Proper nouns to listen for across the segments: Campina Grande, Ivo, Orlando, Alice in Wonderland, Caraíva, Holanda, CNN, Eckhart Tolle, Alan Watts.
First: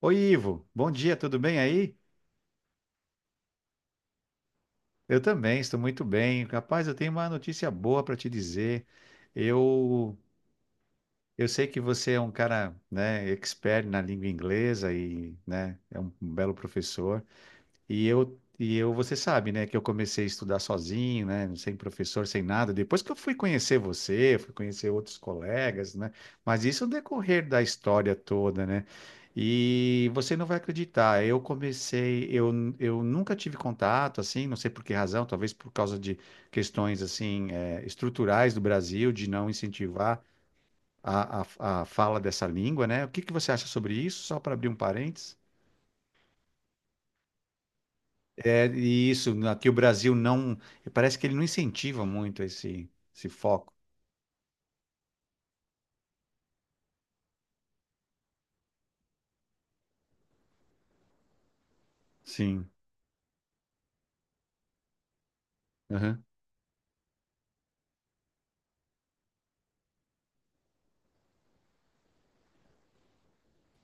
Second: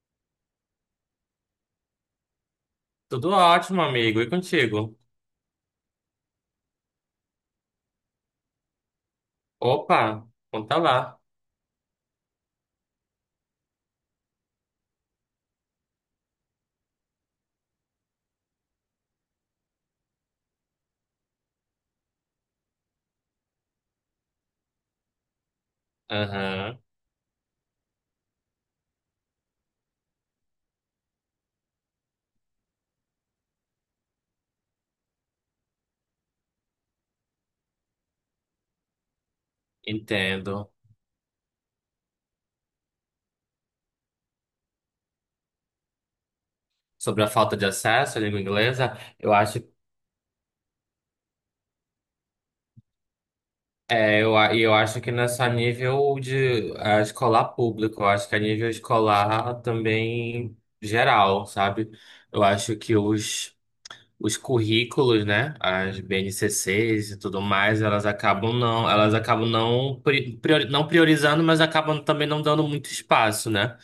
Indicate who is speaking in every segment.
Speaker 1: Oi, Ivo. Bom dia, tudo bem aí?
Speaker 2: Tudo ótimo, amigo. E contigo?
Speaker 1: Eu também, estou muito bem. Rapaz, eu tenho uma notícia boa para te dizer. Eu,
Speaker 2: Opa, conta lá.
Speaker 1: eu sei que você é um cara, né, expert na língua inglesa e, né, é um belo professor. E eu, você sabe, né, que eu comecei a estudar sozinho, né, sem professor, sem nada. Depois que eu fui conhecer você, fui conhecer outros colegas, né, mas
Speaker 2: Aham,
Speaker 1: isso no decorrer da história toda, né. E você não vai acreditar, eu nunca tive contato, assim, não sei por que razão, talvez por causa de questões, assim, estruturais do Brasil, de não incentivar
Speaker 2: entendo.
Speaker 1: a fala dessa língua, né. O que que você acha sobre isso? Só para abrir um parênteses.
Speaker 2: Sobre a falta de acesso à língua
Speaker 1: É
Speaker 2: inglesa,
Speaker 1: e isso,
Speaker 2: eu acho,
Speaker 1: aqui o Brasil não, parece que ele não incentiva muito esse foco.
Speaker 2: é, e eu acho que não é só nível de escolar público, eu acho que é nível escolar também geral, sabe? Eu
Speaker 1: Sim,
Speaker 2: acho que os currículos, né, as
Speaker 1: aham,
Speaker 2: BNCCs e tudo mais, elas acabam não não priorizando, mas acabam também não dando muito espaço, né,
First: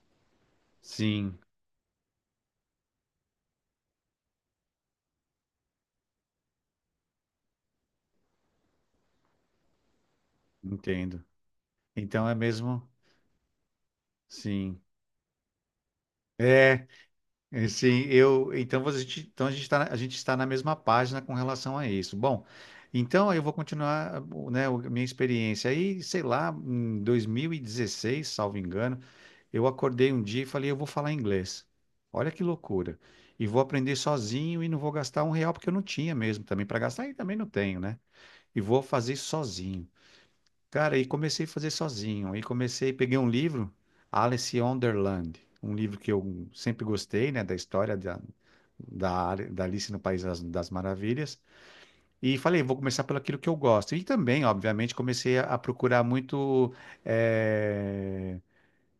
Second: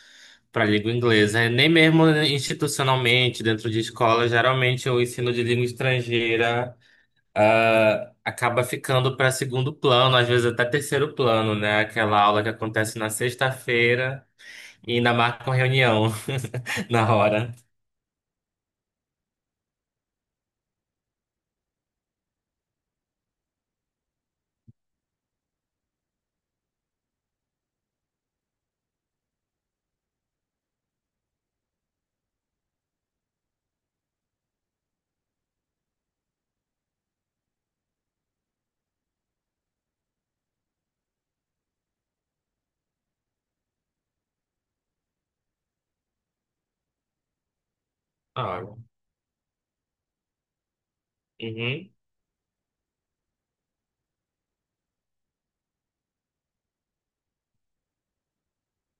Speaker 2: para a língua
Speaker 1: sim,
Speaker 2: inglesa. É, nem mesmo institucionalmente, dentro de escola, geralmente o ensino de língua estrangeira acaba ficando para segundo plano, às vezes até terceiro
Speaker 1: entendo.
Speaker 2: plano, né, aquela
Speaker 1: Então é
Speaker 2: aula que
Speaker 1: mesmo,
Speaker 2: acontece na sexta-feira
Speaker 1: sim.
Speaker 2: e ainda marca uma reunião
Speaker 1: É,
Speaker 2: na hora.
Speaker 1: é, sim, então a gente está na mesma página com relação a isso. Bom, então eu vou continuar, né, a minha experiência. Aí, sei lá, em 2016 salvo engano, eu acordei um dia e falei, eu vou falar inglês. Olha que loucura. E vou aprender sozinho e não vou gastar um real, porque eu não tinha mesmo também para gastar, e também não tenho, né? E vou fazer sozinho. Cara, e comecei a fazer sozinho. Aí comecei, peguei um livro, Alice in Wonderland, um livro que eu sempre gostei, né, da história da,
Speaker 2: Ah,
Speaker 1: da, Ari- da Alice no País das Maravilhas.
Speaker 2: uhum.
Speaker 1: E falei, vou começar pelo aquilo que eu gosto. E também, obviamente, comecei a procurar muito eh,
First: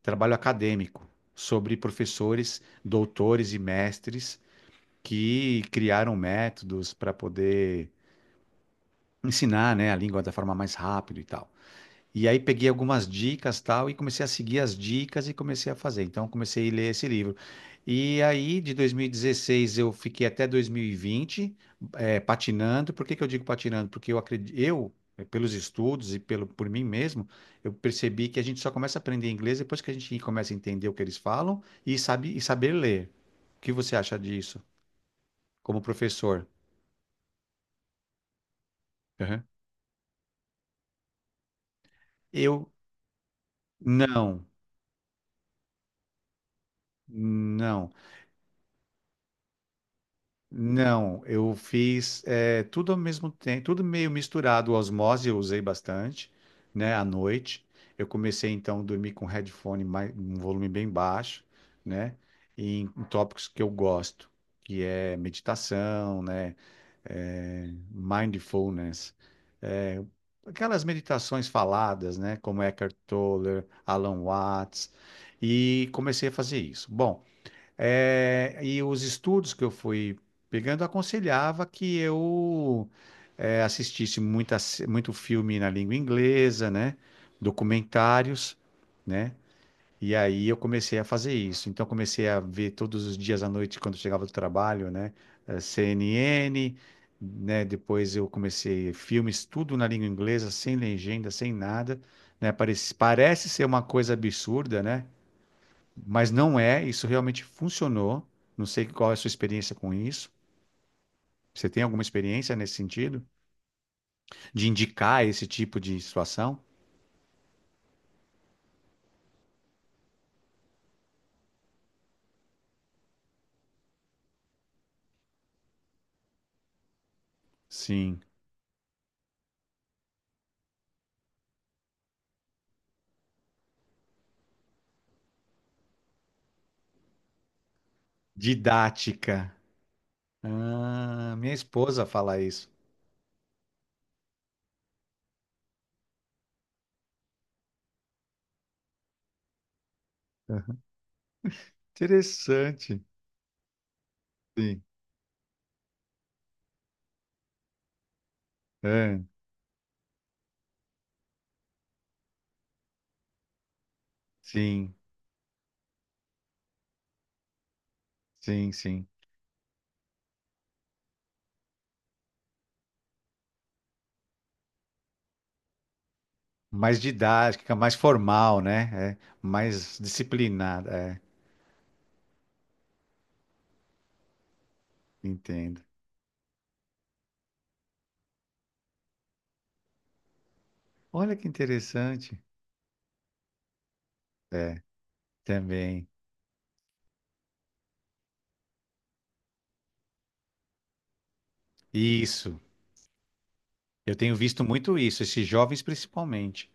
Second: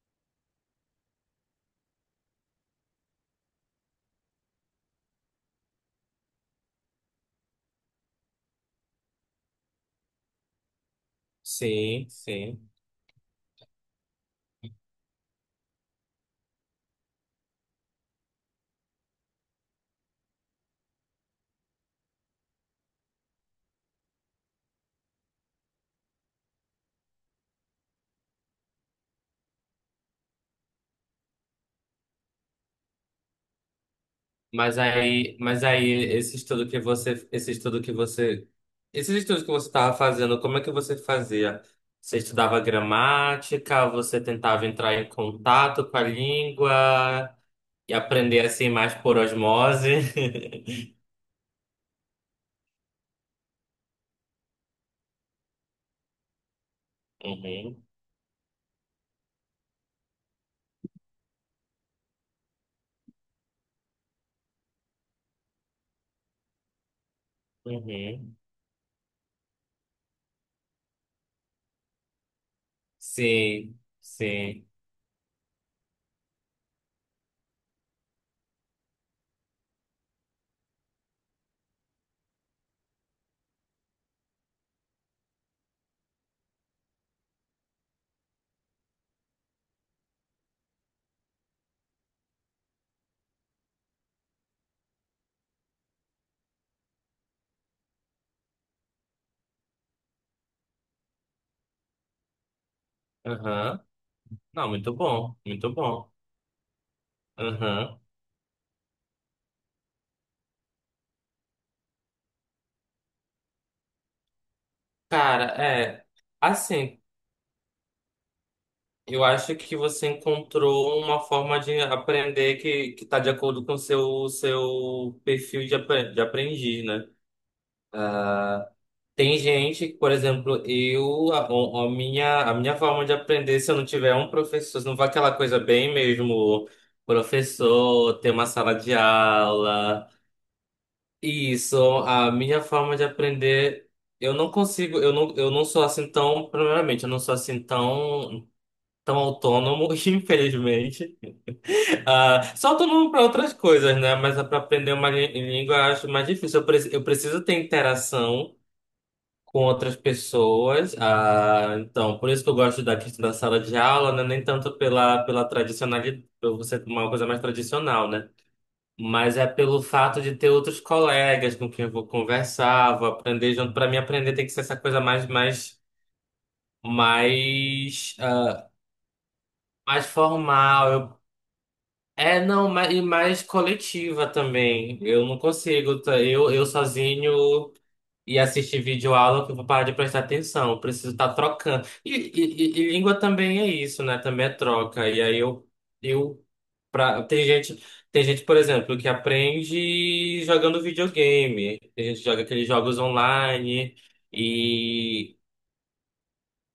Speaker 1: trabalho acadêmico sobre professores, doutores e mestres que criaram métodos para poder ensinar, né, a língua da forma mais rápida e tal.
Speaker 2: Sim,
Speaker 1: E aí peguei
Speaker 2: sim.
Speaker 1: algumas dicas, tal, e comecei a seguir as dicas e comecei a fazer. Então comecei a ler esse livro. E aí de 2016 eu fiquei até 2020 patinando. Por que que eu digo patinando? Porque eu acredito, pelos estudos e pelo por mim mesmo, eu percebi que a gente só começa a aprender inglês depois que a gente começa a entender o que eles falam e sabe e saber ler. O que você acha disso,
Speaker 2: Mas aí, mas
Speaker 1: como
Speaker 2: aí esse
Speaker 1: professor?
Speaker 2: esses estudos
Speaker 1: Aham.
Speaker 2: que você estava fazendo, como é que você fazia? Você estudava
Speaker 1: Eu
Speaker 2: gramática, você
Speaker 1: não,
Speaker 2: tentava entrar em contato com a língua
Speaker 1: não.
Speaker 2: e aprender assim mais por osmose?
Speaker 1: Não, eu fiz tudo ao mesmo tempo, tudo meio misturado. Osmose eu usei bastante, né, à noite.
Speaker 2: Uhum,
Speaker 1: Eu comecei então a dormir com headphone mais, um volume bem baixo, né, e em, em tópicos que eu gosto, que é meditação, né,
Speaker 2: uhum.
Speaker 1: mindfulness, aquelas meditações faladas, né, como Eckhart Tolle,
Speaker 2: Sim,
Speaker 1: Alan
Speaker 2: sim.
Speaker 1: Watts, e comecei a fazer isso. Bom. É, e os estudos que eu fui pegando aconselhava que eu assistisse muita, se- muito filme na língua inglesa, né? Documentários, né? E aí eu comecei a fazer isso. Então comecei a ver todos os dias à noite quando chegava do trabalho, né? CNN, né? Depois eu comecei filmes tudo na língua inglesa, sem legenda, sem nada, né? Parece, parece ser uma
Speaker 2: Aham.
Speaker 1: coisa
Speaker 2: Não,
Speaker 1: absurda,
Speaker 2: muito
Speaker 1: né?
Speaker 2: bom, muito bom.
Speaker 1: Mas não é, isso realmente
Speaker 2: Aham.
Speaker 1: funcionou. Não sei qual é a sua experiência com isso. Você tem alguma experiência nesse sentido? De indicar esse
Speaker 2: Cara,
Speaker 1: tipo de
Speaker 2: é.
Speaker 1: situação?
Speaker 2: Assim, eu acho que você encontrou uma forma de aprender que está de acordo com o seu perfil de, de aprendiz, né?
Speaker 1: Sim.
Speaker 2: Tem gente que, por exemplo, eu a, o- a minha forma de aprender, se eu não tiver um professor, se não for aquela coisa bem mesmo, professor, ter uma sala de
Speaker 1: Didática.
Speaker 2: aula,
Speaker 1: Ah, minha
Speaker 2: isso,
Speaker 1: esposa
Speaker 2: a
Speaker 1: fala
Speaker 2: minha
Speaker 1: isso.
Speaker 2: forma de aprender, eu não consigo, eu não sou assim tão, primeiramente, eu não sou assim tão autônomo,
Speaker 1: Aham.
Speaker 2: infelizmente. Ah, só todo
Speaker 1: Interessante.
Speaker 2: mundo para outras coisas, né? Mas para
Speaker 1: Sim.
Speaker 2: aprender uma língua eu acho mais difícil. Eu, eu preciso ter interação
Speaker 1: Ah,
Speaker 2: com outras pessoas. Ah, então, por isso que eu gosto da questão da sala de aula, né? Nem tanto
Speaker 1: sim,
Speaker 2: pela tradicionalidade, por ser uma coisa mais tradicional, né?
Speaker 1: sim, sim.
Speaker 2: Mas é pelo fato de ter outros colegas com quem eu vou conversar, vou aprender junto. Para mim, aprender tem que ser essa coisa
Speaker 1: Mais didática, mais
Speaker 2: mais, ah,
Speaker 1: formal, né? É, mais
Speaker 2: mais
Speaker 1: disciplinada.
Speaker 2: formal.
Speaker 1: É,
Speaker 2: É, não, e mais coletiva também. Eu não
Speaker 1: entendo.
Speaker 2: consigo, tá? Eu sozinho e assistir vídeo aula que eu vou parar de prestar atenção. Eu preciso
Speaker 1: Olha
Speaker 2: estar
Speaker 1: que
Speaker 2: trocando. E,
Speaker 1: interessante.
Speaker 2: e- e- e língua também é isso, né? Também é
Speaker 1: É,
Speaker 2: troca. E aí eu,
Speaker 1: também.
Speaker 2: eu pra, tem gente, por exemplo, que aprende jogando videogame. Tem gente que joga
Speaker 1: Isso.
Speaker 2: aqueles jogos online.
Speaker 1: Eu tenho visto muito isso,
Speaker 2: E
Speaker 1: esses jovens principalmente,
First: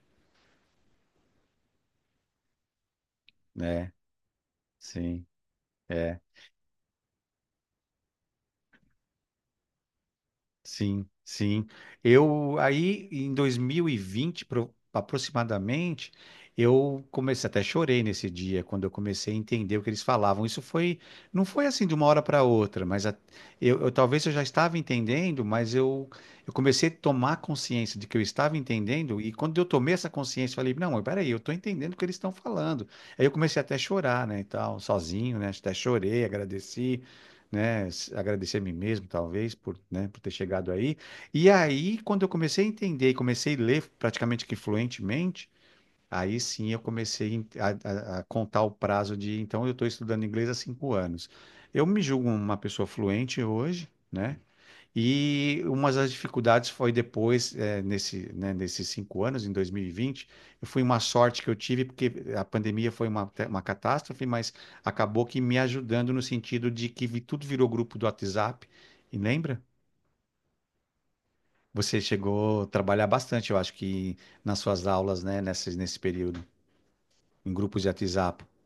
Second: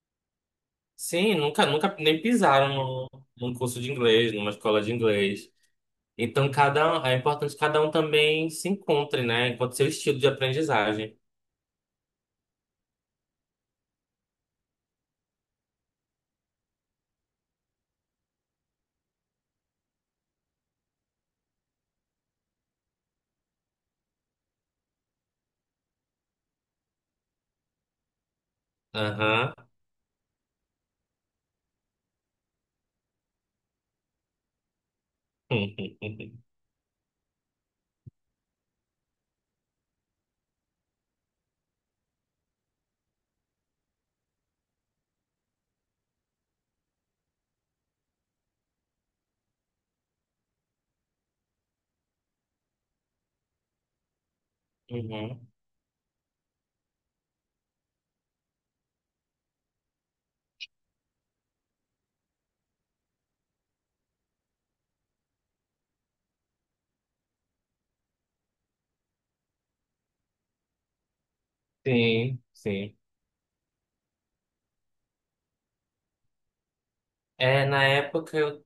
Speaker 2: sim, nunca nem pisaram num curso de
Speaker 1: né?
Speaker 2: inglês, numa escola de
Speaker 1: Sim,
Speaker 2: inglês.
Speaker 1: é.
Speaker 2: Então, é importante que cada um também se encontre, né? Encontre seu estilo de
Speaker 1: Sim,
Speaker 2: aprendizagem.
Speaker 1: sim. Eu aí em 2020, aproximadamente, eu comecei, até chorei nesse dia quando eu comecei a entender o que eles falavam. Isso foi, não foi assim de uma hora para outra, talvez eu já estava entendendo, mas eu comecei a tomar consciência de que eu estava entendendo, e
Speaker 2: Aham.
Speaker 1: quando eu tomei essa consciência, eu falei, não, mas peraí, eu estou entendendo o que eles estão falando. Aí eu comecei até a chorar, né, e tal, sozinho, né? Até chorei, agradeci, né, agradecer a mim mesmo, talvez, por, né, por ter chegado aí. E aí, quando eu comecei a entender e comecei a ler praticamente que fluentemente, aí sim eu comecei a contar o prazo de, então, eu estou estudando inglês há 5 anos. Eu me julgo uma pessoa fluente hoje, né?
Speaker 2: Uhum.
Speaker 1: E uma das dificuldades foi depois, nesses 5 anos, em 2020, eu fui uma sorte que eu tive, porque a pandemia foi uma catástrofe, mas acabou que me ajudando no sentido de que tudo virou grupo do WhatsApp. E lembra? Você
Speaker 2: Sim,
Speaker 1: chegou a
Speaker 2: sim.
Speaker 1: trabalhar bastante, eu acho que nas suas aulas, né, nesse período, em
Speaker 2: É,
Speaker 1: grupos
Speaker 2: na
Speaker 1: de
Speaker 2: época
Speaker 1: WhatsApp.
Speaker 2: eu.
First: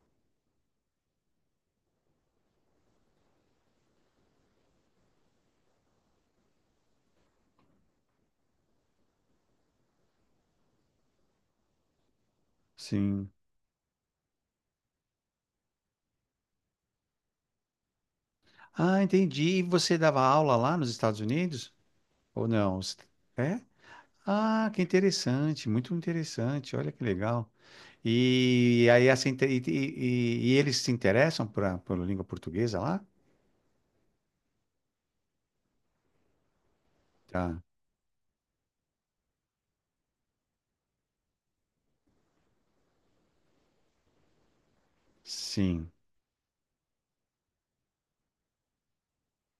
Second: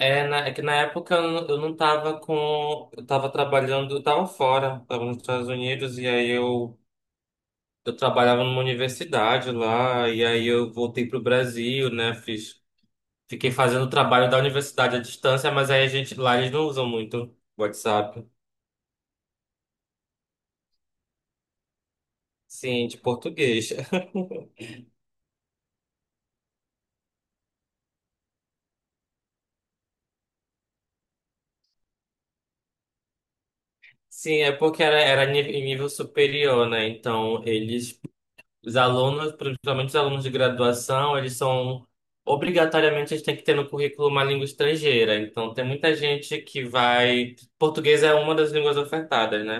Speaker 2: É, é que na época eu, eu não tava com. Eu tava trabalhando, eu tava fora, tava nos Estados Unidos, eu trabalhava numa universidade lá, e aí eu voltei pro Brasil, né? Fiz,
Speaker 1: Sim.
Speaker 2: fiquei fazendo o trabalho da universidade à distância, mas aí a gente, lá eles não usam muito WhatsApp.
Speaker 1: Ah, entendi. E você dava aula lá nos Estados Unidos? Ou não?
Speaker 2: Sim, de
Speaker 1: É?
Speaker 2: português.
Speaker 1: Ah, que interessante, muito interessante, olha que legal. E aí essa inte- e eles se interessam pela língua portuguesa lá?
Speaker 2: Sim, é porque era em nível superior, né? Então,
Speaker 1: Tá.
Speaker 2: eles, os alunos, principalmente os alunos de graduação, eles são, obrigatoriamente, eles têm que ter no currículo uma língua estrangeira. Então, tem
Speaker 1: Sim.
Speaker 2: muita gente que vai. Português é uma das línguas ofertadas, né?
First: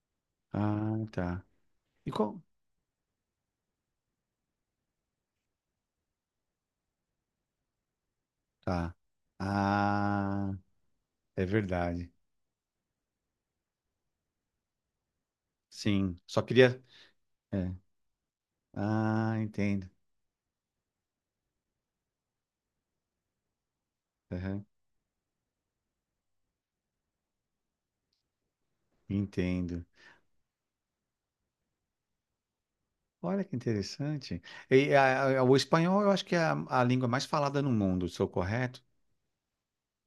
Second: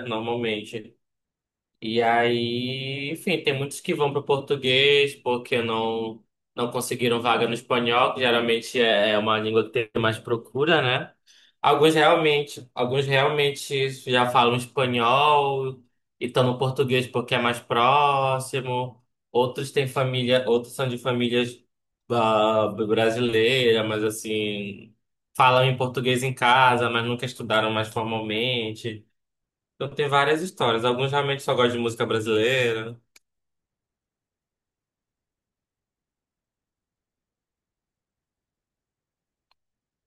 Speaker 1: Ah,
Speaker 2: Normalmente.
Speaker 1: tá.
Speaker 2: E
Speaker 1: E qual?
Speaker 2: aí, enfim, tem muitos que vão para o português porque não conseguiram vaga no espanhol, que geralmente
Speaker 1: Tá.
Speaker 2: é uma língua que tem mais
Speaker 1: Ah,
Speaker 2: procura, né?
Speaker 1: é verdade.
Speaker 2: Alguns realmente já falam espanhol
Speaker 1: Sim.
Speaker 2: e
Speaker 1: Só
Speaker 2: estão no
Speaker 1: queria.
Speaker 2: português porque é mais
Speaker 1: É.
Speaker 2: próximo.
Speaker 1: Ah,
Speaker 2: Outros
Speaker 1: entendo.
Speaker 2: têm família, outros são de famílias brasileiras, mas
Speaker 1: Aham,
Speaker 2: assim, falam em português em casa, mas nunca estudaram mais formalmente.
Speaker 1: entendo.
Speaker 2: Eu tenho várias histórias. Alguns realmente só gostam de música brasileira.
Speaker 1: Olha que interessante. E o espanhol eu acho que é a língua mais falada no mundo, sou correto?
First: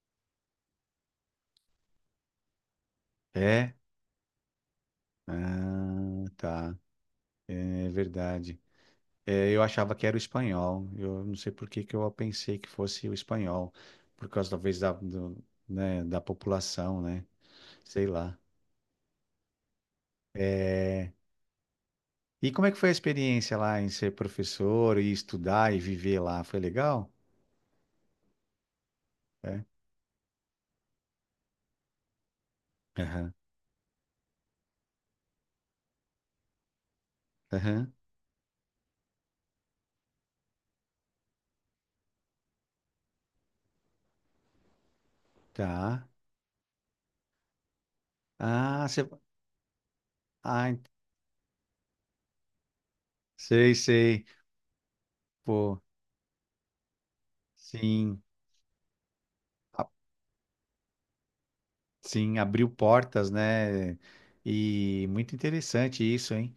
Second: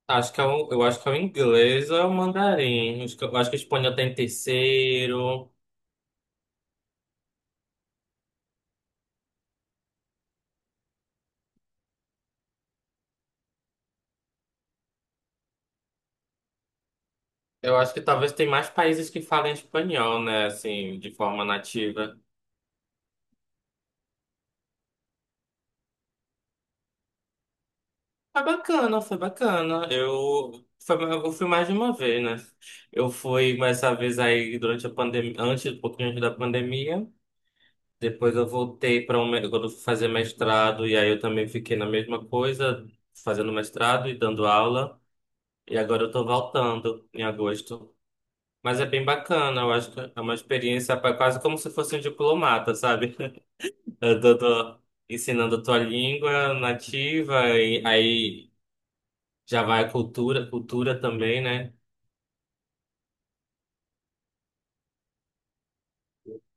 Speaker 2: Acho que é o, eu acho que é o inglês ou é o mandarim. Acho que, eu acho que o
Speaker 1: É.
Speaker 2: espanhol tem terceiro.
Speaker 1: Ah, tá. É verdade. É, eu achava que era o espanhol. Eu não sei por que que eu pensei que fosse o espanhol, por causa talvez né, da população, né?
Speaker 2: Eu acho que
Speaker 1: Sei
Speaker 2: talvez
Speaker 1: lá.
Speaker 2: tem mais países que falem espanhol, né? Assim,
Speaker 1: É,
Speaker 2: de forma nativa.
Speaker 1: e como é que foi a experiência lá em ser professor e estudar e viver lá? Foi legal?
Speaker 2: Foi bacana, foi
Speaker 1: É.
Speaker 2: bacana. Eu, foi, eu fui mais de uma vez, né? Eu
Speaker 1: Aham.
Speaker 2: fui mais essa vez aí durante a pandemia, antes, um pouquinho antes da pandemia.
Speaker 1: Aham.
Speaker 2: Depois eu voltei para um, quando eu fui fazer mestrado, e aí eu também fiquei na mesma coisa, fazendo mestrado e dando aula. E agora
Speaker 1: Tá.
Speaker 2: eu tô voltando em agosto. Mas
Speaker 1: Ah,
Speaker 2: é bem
Speaker 1: você.
Speaker 2: bacana, eu acho que é uma
Speaker 1: Ah,
Speaker 2: experiência quase como se fosse um diplomata, sabe?
Speaker 1: sei,
Speaker 2: Eu
Speaker 1: sei.
Speaker 2: tô ensinando a tua
Speaker 1: Pô,
Speaker 2: língua nativa, e
Speaker 1: sim.
Speaker 2: aí já vai a cultura, cultura também, né?
Speaker 1: Sim, abriu portas, né? E muito interessante isso, hein?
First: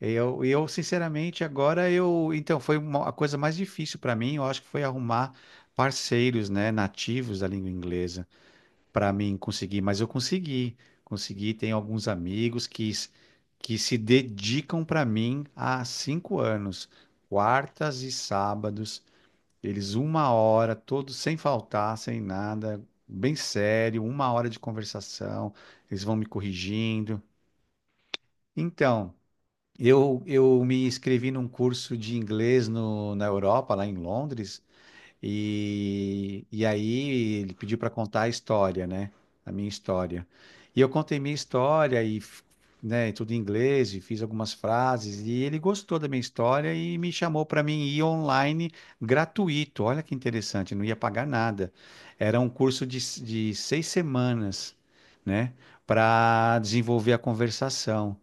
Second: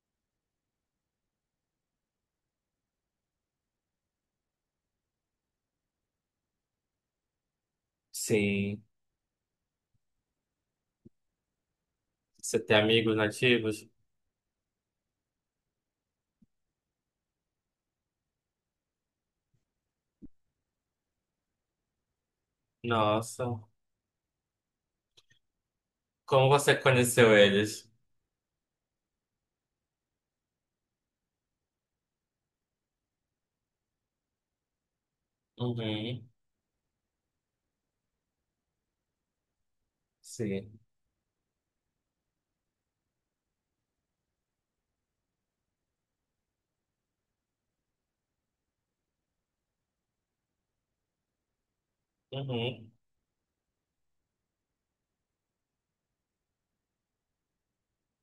Speaker 1: Eu sinceramente, agora eu. Então, foi a coisa mais difícil para mim, eu acho que foi arrumar parceiros, né, nativos da língua inglesa,
Speaker 2: Sim.
Speaker 1: para mim conseguir. Mas eu consegui, consegui. Tenho alguns
Speaker 2: Você
Speaker 1: amigos
Speaker 2: tem
Speaker 1: que, s-
Speaker 2: amigos
Speaker 1: que
Speaker 2: nativos?
Speaker 1: se dedicam para mim há cinco anos, quartas e sábados. Eles uma hora, todos sem faltar, sem nada, bem
Speaker 2: Nossa.
Speaker 1: sério, uma hora de conversação, eles vão me
Speaker 2: Como você
Speaker 1: corrigindo.
Speaker 2: conheceu eles?
Speaker 1: Então, eu me inscrevi num curso de inglês no, na Europa, lá em Londres,
Speaker 2: Uhum.
Speaker 1: e aí ele pediu para contar a história, né? A minha história. E
Speaker 2: Sim.
Speaker 1: eu contei minha história e, né, tudo em inglês, e fiz algumas frases, e ele gostou da minha história e me chamou para mim ir online gratuito. Olha que interessante, não ia pagar nada. Era um curso
Speaker 2: Uhum.
Speaker 1: de 6 semanas, né? Para desenvolver a conversação.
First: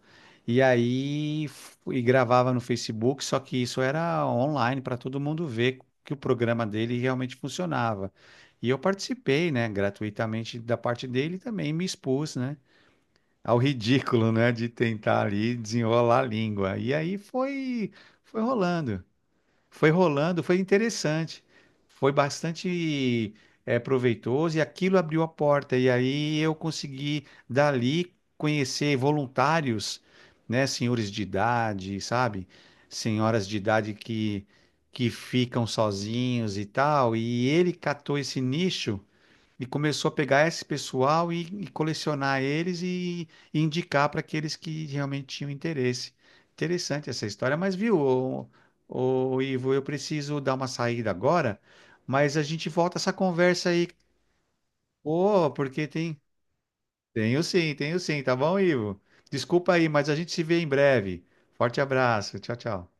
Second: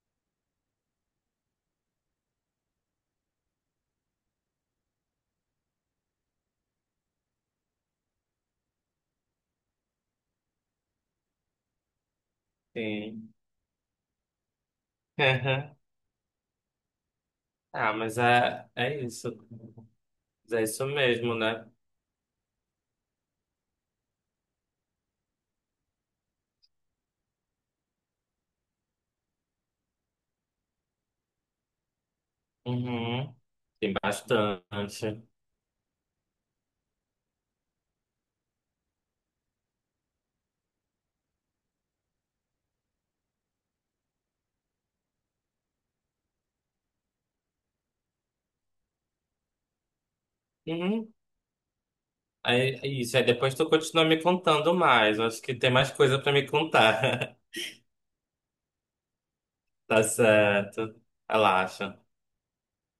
Speaker 1: E aí e gravava no Facebook, só que isso era online para todo mundo ver que o programa dele realmente funcionava. E eu participei, né, gratuitamente da parte dele e também me expus, né,
Speaker 2: Sim.
Speaker 1: ao ridículo, né, de tentar ali desenrolar a língua. E aí
Speaker 2: Ah, mas
Speaker 1: foi
Speaker 2: é,
Speaker 1: rolando
Speaker 2: é isso.
Speaker 1: foi rolando,
Speaker 2: Mas
Speaker 1: foi
Speaker 2: é isso mesmo,
Speaker 1: interessante,
Speaker 2: né?
Speaker 1: foi bastante proveitoso e aquilo abriu a porta. E aí eu consegui dali conhecer voluntários, né, senhores de idade, sabe,
Speaker 2: Uhum.
Speaker 1: senhoras de
Speaker 2: Tem
Speaker 1: idade que
Speaker 2: bastante.
Speaker 1: ficam sozinhos e tal. E ele catou esse nicho e começou a pegar esse pessoal e colecionar eles e indicar para aqueles que realmente tinham interesse. Interessante essa história, mas viu, ô, ô, Ivo, eu preciso dar uma saída
Speaker 2: Uhum.
Speaker 1: agora, mas a gente
Speaker 2: Aí, é
Speaker 1: volta essa
Speaker 2: isso, aí depois tu
Speaker 1: conversa aí.
Speaker 2: continua me contando mais. Eu acho
Speaker 1: Pô,
Speaker 2: que tem
Speaker 1: porque
Speaker 2: mais
Speaker 1: tem.
Speaker 2: coisa pra me contar.
Speaker 1: Tenho sim, tá bom, Ivo? Desculpa aí,
Speaker 2: Tá
Speaker 1: mas a gente se vê em
Speaker 2: certo.
Speaker 1: breve. Forte
Speaker 2: Relaxa.
Speaker 1: abraço, tchau, tchau.